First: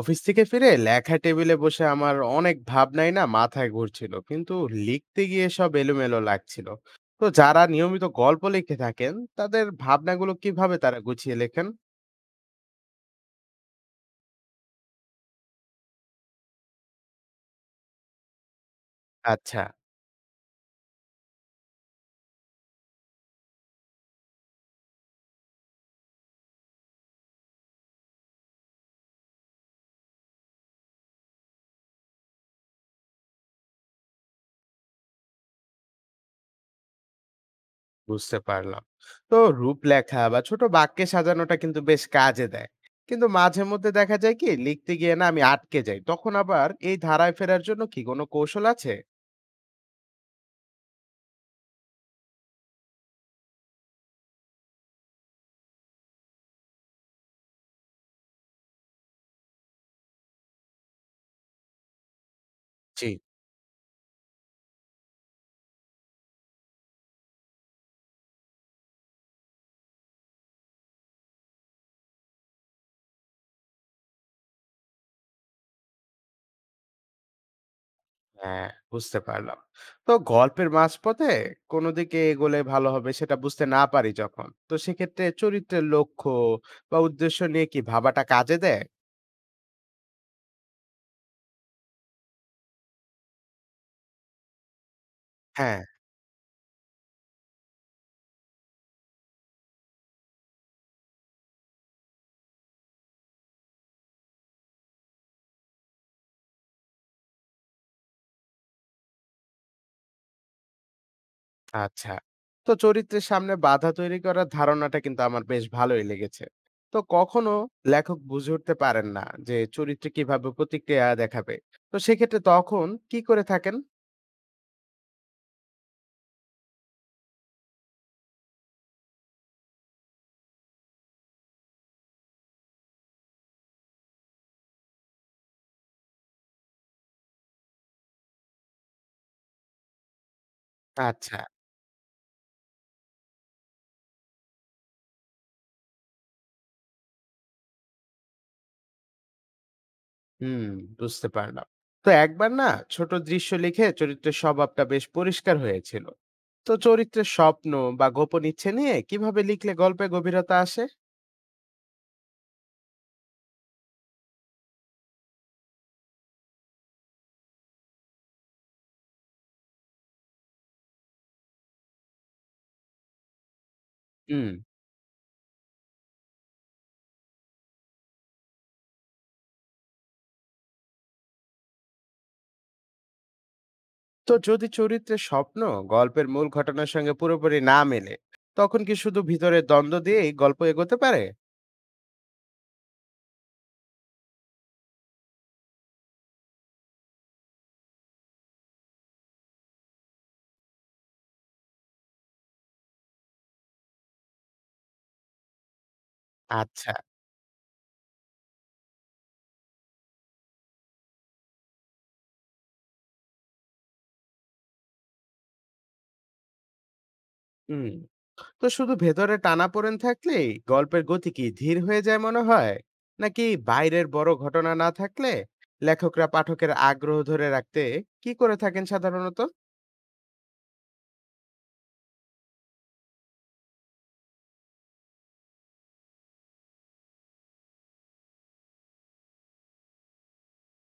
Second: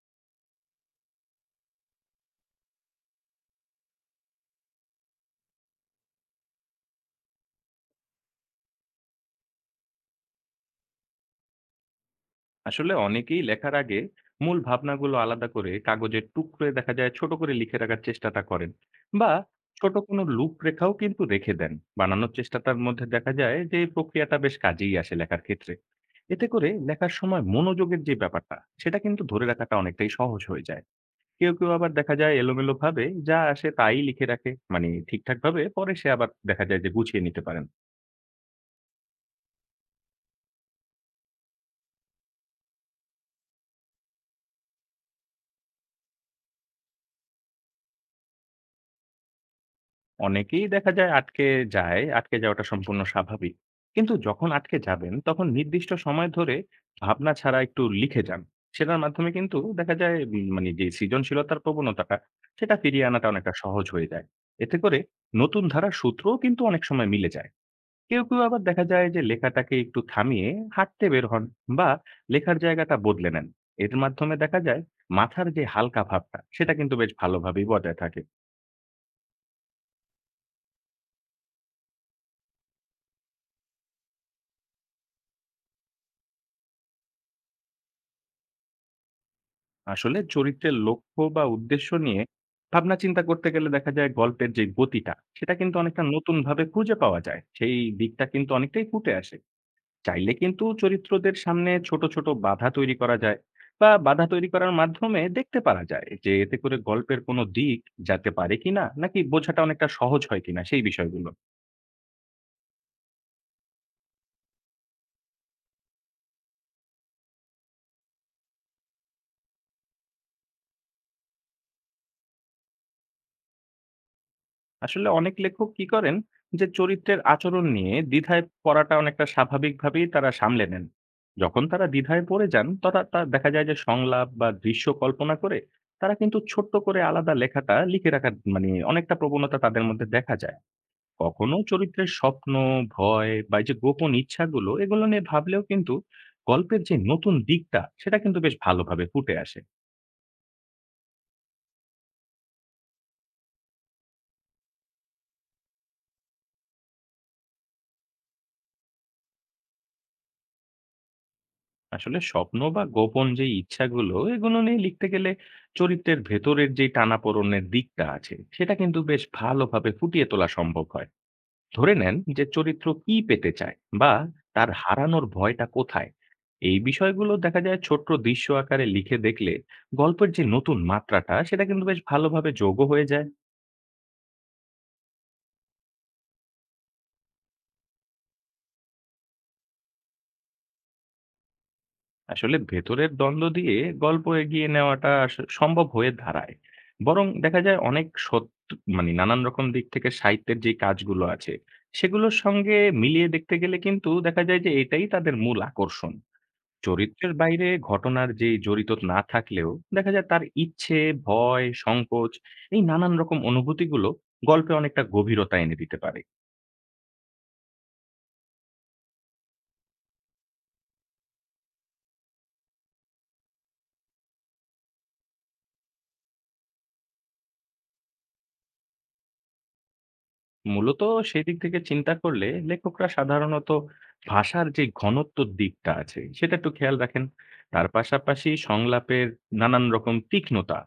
Office থেকে ফিরে লেখা টেবিলে বসে আমার অনেক ভাবনাই না মাথায় ঘুরছিল, কিন্তু লিখতে গিয়ে সব এলোমেলো লাগছিল। তো যারা নিয়মিত গল্প লিখে থাকেন, তাদের ভাবনাগুলো কিভাবে তারা গুছিয়ে লেখেন? আসলে অনেকেই লেখার আগে মূল ভাবনাগুলো আলাদা করে কাগজের টুকরোয় দেখা যায় ছোট করে লিখে রাখার চেষ্টাটা করেন বা আচ্ছা, ছোট কোনো রূপরেখাও কিন্তু রেখে দেন। বানানোর চেষ্টাটার মধ্যে দেখা যায় যে এই প্রক্রিয়াটা বেশ কাজেই আসে লেখার ক্ষেত্রে। এতে করে লেখার সময় মনোযোগের যে ব্যাপারটা সেটা কিন্তু ধরে রাখাটা অনেকটাই সহজ হয়ে যায়। কেউ কেউ আবার দেখা যায় এলোমেলো ভাবে যা আসে তাই লিখে রাখে, মানে ঠিকঠাক ভাবে পরে সে আবার দেখা যায় যে গুছিয়ে নিতে পারেন। বুঝতে পারলাম। তো রূপলেখা বা ছোট বাক্যে সাজানোটা কিন্তু বেশ কাজে দেয়। কিন্তু মাঝে মধ্যে দেখা যায় কি, লিখতে গিয়ে না আমি আটকে যাই, তখন আবার এই ধারায় ফেরার জন্য কি কোনো কৌশল আছে? অনেকেই দেখা যায় আটকে যায়। আটকে যাওয়াটা সম্পূর্ণ স্বাভাবিক। কিন্তু যখন আটকে যাবেন তখন নির্দিষ্ট সময় ধরে ভাবনা ছাড়া একটু লিখে যান। সেটার মাধ্যমে কিন্তু দেখা যায় মানে যে সৃজনশীলতার প্রবণতাটা সেটা জি। ফিরিয়ে আনাটা অনেকটা সহজ হয়ে যায়। এতে করে নতুন ধারার সূত্রও কিন্তু অনেক সময় মিলে যায়। কেউ কেউ আবার দেখা যায় যে লেখাটাকে একটু থামিয়ে হাঁটতে বের হন বা লেখার জায়গাটা বদলে নেন। এর মাধ্যমে দেখা যায় মাথার যে হালকা ভাবটা সেটা কিন্তু বেশ ভালোভাবেই বজায় থাকে। হ্যাঁ, বুঝতে পারলাম। তো গল্পের মাঝপথে কোন দিকে এগোলে ভালো হবে সেটা বুঝতে না পারি যখন, তো সেক্ষেত্রে চরিত্রের লক্ষ্য বা উদ্দেশ্য নিয়ে কি ভাবাটা কাজে দেয়? আসলে চরিত্রের লক্ষ্য বা উদ্দেশ্য নিয়ে ভাবনা চিন্তা করতে গেলে দেখা যায় গল্পের যে গতিটা সেটা কিন্তু হ্যাঁ। অনেকটা নতুন ভাবে খুঁজে পাওয়া যায়, সেই দিকটা কিন্তু অনেকটাই ফুটে আসে। চাইলে কিন্তু চরিত্রদের সামনে ছোট ছোট বাধা তৈরি করা যায় বা বাধা তৈরি করার মাধ্যমে দেখতে পারা যায় যে এতে করে গল্পের কোনো দিক যেতে পারে কিনা নাকি বোঝাটা অনেকটা সহজ হয় কিনা সেই বিষয়গুলো। আচ্ছা। তো চরিত্রের সামনে বাধা তৈরি করার ধারণাটা কিন্তু আমার বেশ ভালোই লেগেছে। তো কখনো লেখক বুঝে উঠতে পারেন না যে চরিত্রে কিভাবে প্রতিক্রিয়া দেখাবে। তো সেক্ষেত্রে তখন কি করে থাকেন? আসলে অনেক লেখক কি করেন যে চরিত্রের আচরণ নিয়ে দ্বিধায় পড়াটা অনেকটা স্বাভাবিকভাবেই তারা সামলে নেন। যখন তারা দ্বিধায় পড়ে যান তারা তা দেখা যায় যে সংলাপ বা দৃশ্য কল্পনা করে তারা কিন্তু ছোট্ট করে আলাদা লেখাটা লিখে রাখার মানে অনেকটা প্রবণতা তাদের মধ্যে দেখা যায়। আচ্ছা। কখনো চরিত্রের স্বপ্ন, ভয় বা এই যে গোপন ইচ্ছাগুলো এগুলো নিয়ে ভাবলেও কিন্তু গল্পের যে নতুন দিকটা সেটা কিন্তু বেশ ভালোভাবে ফুটে আসে। হুম, বুঝতে পারলাম। তো একবার না ছোট দৃশ্য লিখে চরিত্রের স্বভাবটা বেশ পরিষ্কার হয়েছিল। তো চরিত্রের স্বপ্ন বা গোপন ইচ্ছে নিয়ে কিভাবে লিখলে গল্পে গভীরতা আসে? আসলে স্বপ্ন বা গোপন যে ইচ্ছাগুলো এগুলো নিয়ে লিখতে গেলে চরিত্রের ভেতরের যে টানাপোড়েনের দিকটা আছে সেটা কিন্তু বেশ ভালোভাবে ফুটিয়ে তোলা সম্ভব হয়। ধরে নেন যে চরিত্র কি পেতে চায় বা হুম। তার হারানোর ভয়টা কোথায়, এই বিষয়গুলো দেখা যায় ছোট্ট দৃশ্য আকারে লিখে দেখলে গল্পের যে নতুন মাত্রাটা সেটা কিন্তু বেশ ভালোভাবে যোগও হয়ে যায়। তো যদি চরিত্রের স্বপ্ন গল্পের মূল ঘটনার সঙ্গে পুরোপুরি না মেলে, তখন কি শুধু ভিতরের দ্বন্দ্ব দিয়েই গল্প এগোতে পারে? আসলে ভেতরের দ্বন্দ্ব দিয়ে গল্প এগিয়ে নেওয়াটা সম্ভব হয়ে দাঁড়ায়। বরং দেখা যায় অনেক সত্য, মানে নানান রকম দিক থেকে সাহিত্যের যে কাজগুলো আছে সেগুলোর সঙ্গে মিলিয়ে দেখতে গেলে কিন্তু দেখা যায় যে এটাই তাদের মূল আকর্ষণ। আচ্ছা। চরিত্রের বাইরে ঘটনার যে জড়িত না থাকলেও দেখা যায় তার ইচ্ছে, ভয়, সংকোচ, এই নানান রকম অনুভূতিগুলো গল্পে অনেকটা গভীরতা এনে দিতে পারে। হুম। তো শুধু ভেতরে টানাপোড়েন থাকলেই গল্পের গতি কি ধীর হয়ে যায় মনে হয়, নাকি বাইরের বড় ঘটনা না থাকলে লেখকরা পাঠকের আগ্রহ ধরে রাখতে কি করে থাকেন সাধারণত? মূলত সেই দিক থেকে চিন্তা করলে লেখকরা সাধারণত ভাষার যে ঘনত্বর দিকটা আছে সেটা একটু খেয়াল রাখেন। তার পাশাপাশি সংলাপের নানান রকম তীক্ষ্ণতা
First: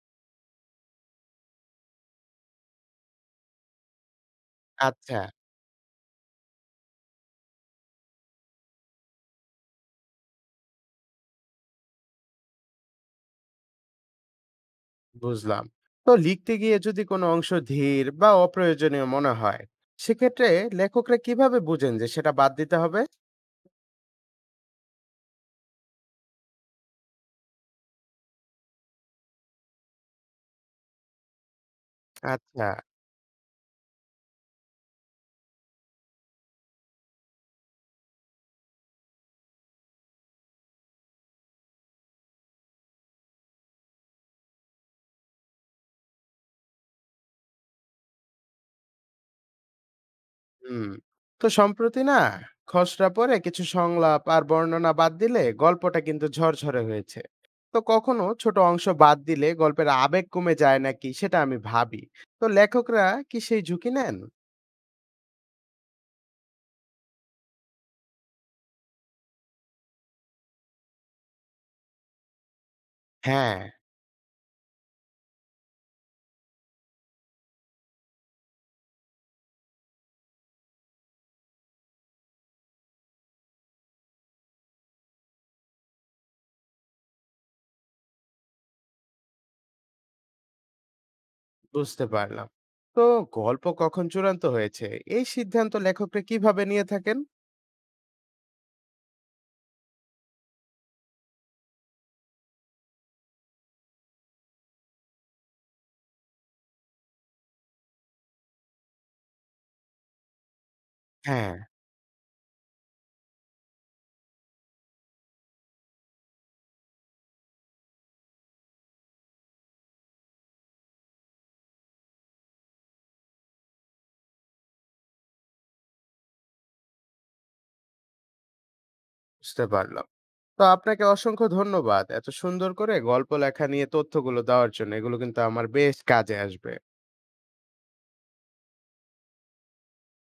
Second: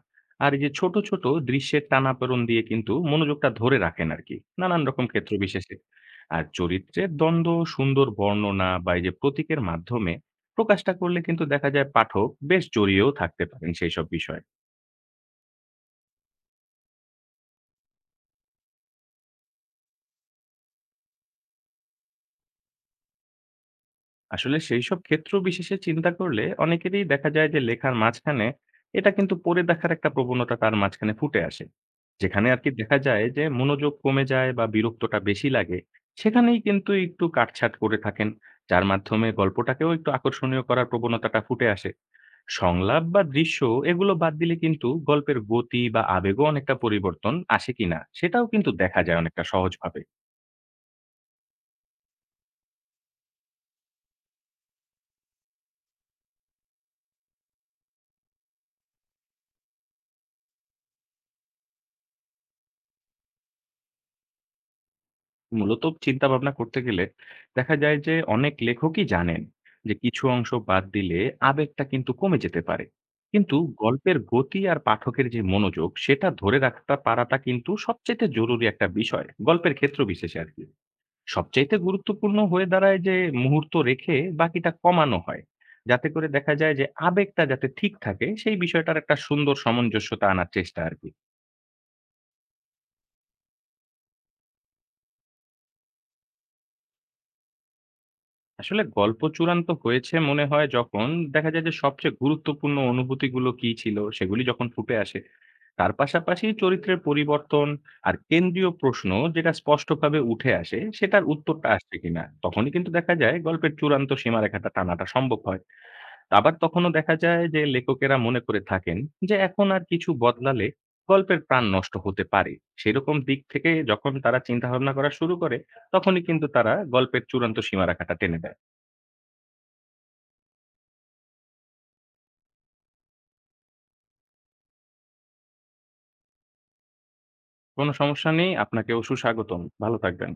আর এই যে ছোট ছোট দৃশ্যের টানাপোড়েন দিয়ে কিন্তু মনোযোগটা ধরে রাখেন আর কি নানান রকম আচ্ছা। ক্ষেত্র বিশেষে। আর চরিত্রের দ্বন্দ্ব, সুন্দর বর্ণনা বা এই যে প্রতীকের মাধ্যমে প্রকাশটা করলে কিন্তু দেখা যায় পাঠক বেশ জড়িয়েও থাকতে পারেন সেই সব বিষয়ে। বুঝলাম। তো লিখতে গিয়ে যদি কোনো অংশ ধীর বা অপ্রয়োজনীয় মনে হয়, সেক্ষেত্রে লেখকরা কিভাবে বুঝেন যে সেটা বাদ দিতে হবে? আসলে সেইসব ক্ষেত্র বিশেষে চিন্তা করলে অনেকেরই দেখা যায় যে লেখার মাঝখানে এটা কিন্তু পড়ে দেখার একটা প্রবণতা তার মাঝখানে ফুটে আসে, যেখানে আর আচ্ছা। কি দেখা যায় যে মনোযোগ কমে যায় বা বিরক্তটা বেশি লাগে। সেখানেই কিন্তু একটু কাটছাঁট করে থাকেন, যার মাধ্যমে গল্পটাকেও একটু আকর্ষণীয় করার প্রবণতাটা ফুটে আসে। সংলাপ বা দৃশ্য এগুলো বাদ দিলে কিন্তু গল্পের গতি বা আবেগও অনেকটা পরিবর্তন আসে কিনা সেটাও কিন্তু দেখা যায় অনেকটা সহজভাবে। হুম। তো সম্প্রতি না খসড়া পড়ে কিছু সংলাপ আর বর্ণনা বাদ দিলে গল্পটা কিন্তু ঝরঝরে হয়েছে। তো কখনো ছোট অংশ বাদ দিলে গল্পের আবেগ কমে যায় নাকি, সেটা আমি ভাবি। তো লেখকরা কি সেই ঝুঁকি নেন? মূলত চিন্তাভাবনা করতে গেলে দেখা যায় যে অনেক লেখকই জানেন যে কিছু অংশ বাদ দিলে আবেগটা কিন্তু কমে যেতে পারে। কিন্তু হ্যাঁ। গল্পের গতি আর পাঠকের যে মনোযোগ সেটা ধরে রাখতে পারাটা কিন্তু সবচাইতে জরুরি একটা বিষয় গল্পের ক্ষেত্র বিশেষে আর কি। সবচাইতে গুরুত্বপূর্ণ হয়ে দাঁড়ায় যে মুহূর্ত রেখে বাকিটা কমানো হয়, যাতে করে দেখা যায় যে আবেগটা যাতে ঠিক থাকে সেই বিষয়টার একটা সুন্দর সামঞ্জস্যতা আনার চেষ্টা আর কি। বুঝতে পারলাম। তো গল্প কখন চূড়ান্ত হয়েছে এই সিদ্ধান্ত লেখকরা কিভাবে নিয়ে থাকেন? আসলে গল্প চূড়ান্ত হয়েছে মনে হয় যখন দেখা যায় যে সবচেয়ে গুরুত্বপূর্ণ অনুভূতিগুলো কি ছিল সেগুলি যখন ফুটে আসে। তার পাশাপাশি চরিত্রের পরিবর্তন আর কেন্দ্রীয় প্রশ্ন যেটা স্পষ্টভাবে উঠে আসে সেটার হ্যাঁ। উত্তরটা আসছে কিনা তখনই কিন্তু দেখা যায় গল্পের চূড়ান্ত সীমারেখাটা টানাটা সম্ভব হয়। আবার তখনও দেখা যায় যে লেখকেরা মনে করে থাকেন যে এখন আর কিছু বদলালে গল্পের প্রাণ নষ্ট হতে পারে। সেরকম দিক থেকে যখন তারা চিন্তা ভাবনা করা শুরু করে তখনই কিন্তু তারা গল্পের চূড়ান্ত সীমারেখাটা টেনে দেয়। বুঝতে পারলাম। তো আপনাকে অসংখ্য ধন্যবাদ এত সুন্দর করে গল্প লেখা নিয়ে তথ্যগুলো দেওয়ার জন্য। এগুলো কিন্তু আমার বেশ কাজে আসবে। কোনো সমস্যা নেই। আপনাকেও সুস্বাগতম। ভালো থাকবেন।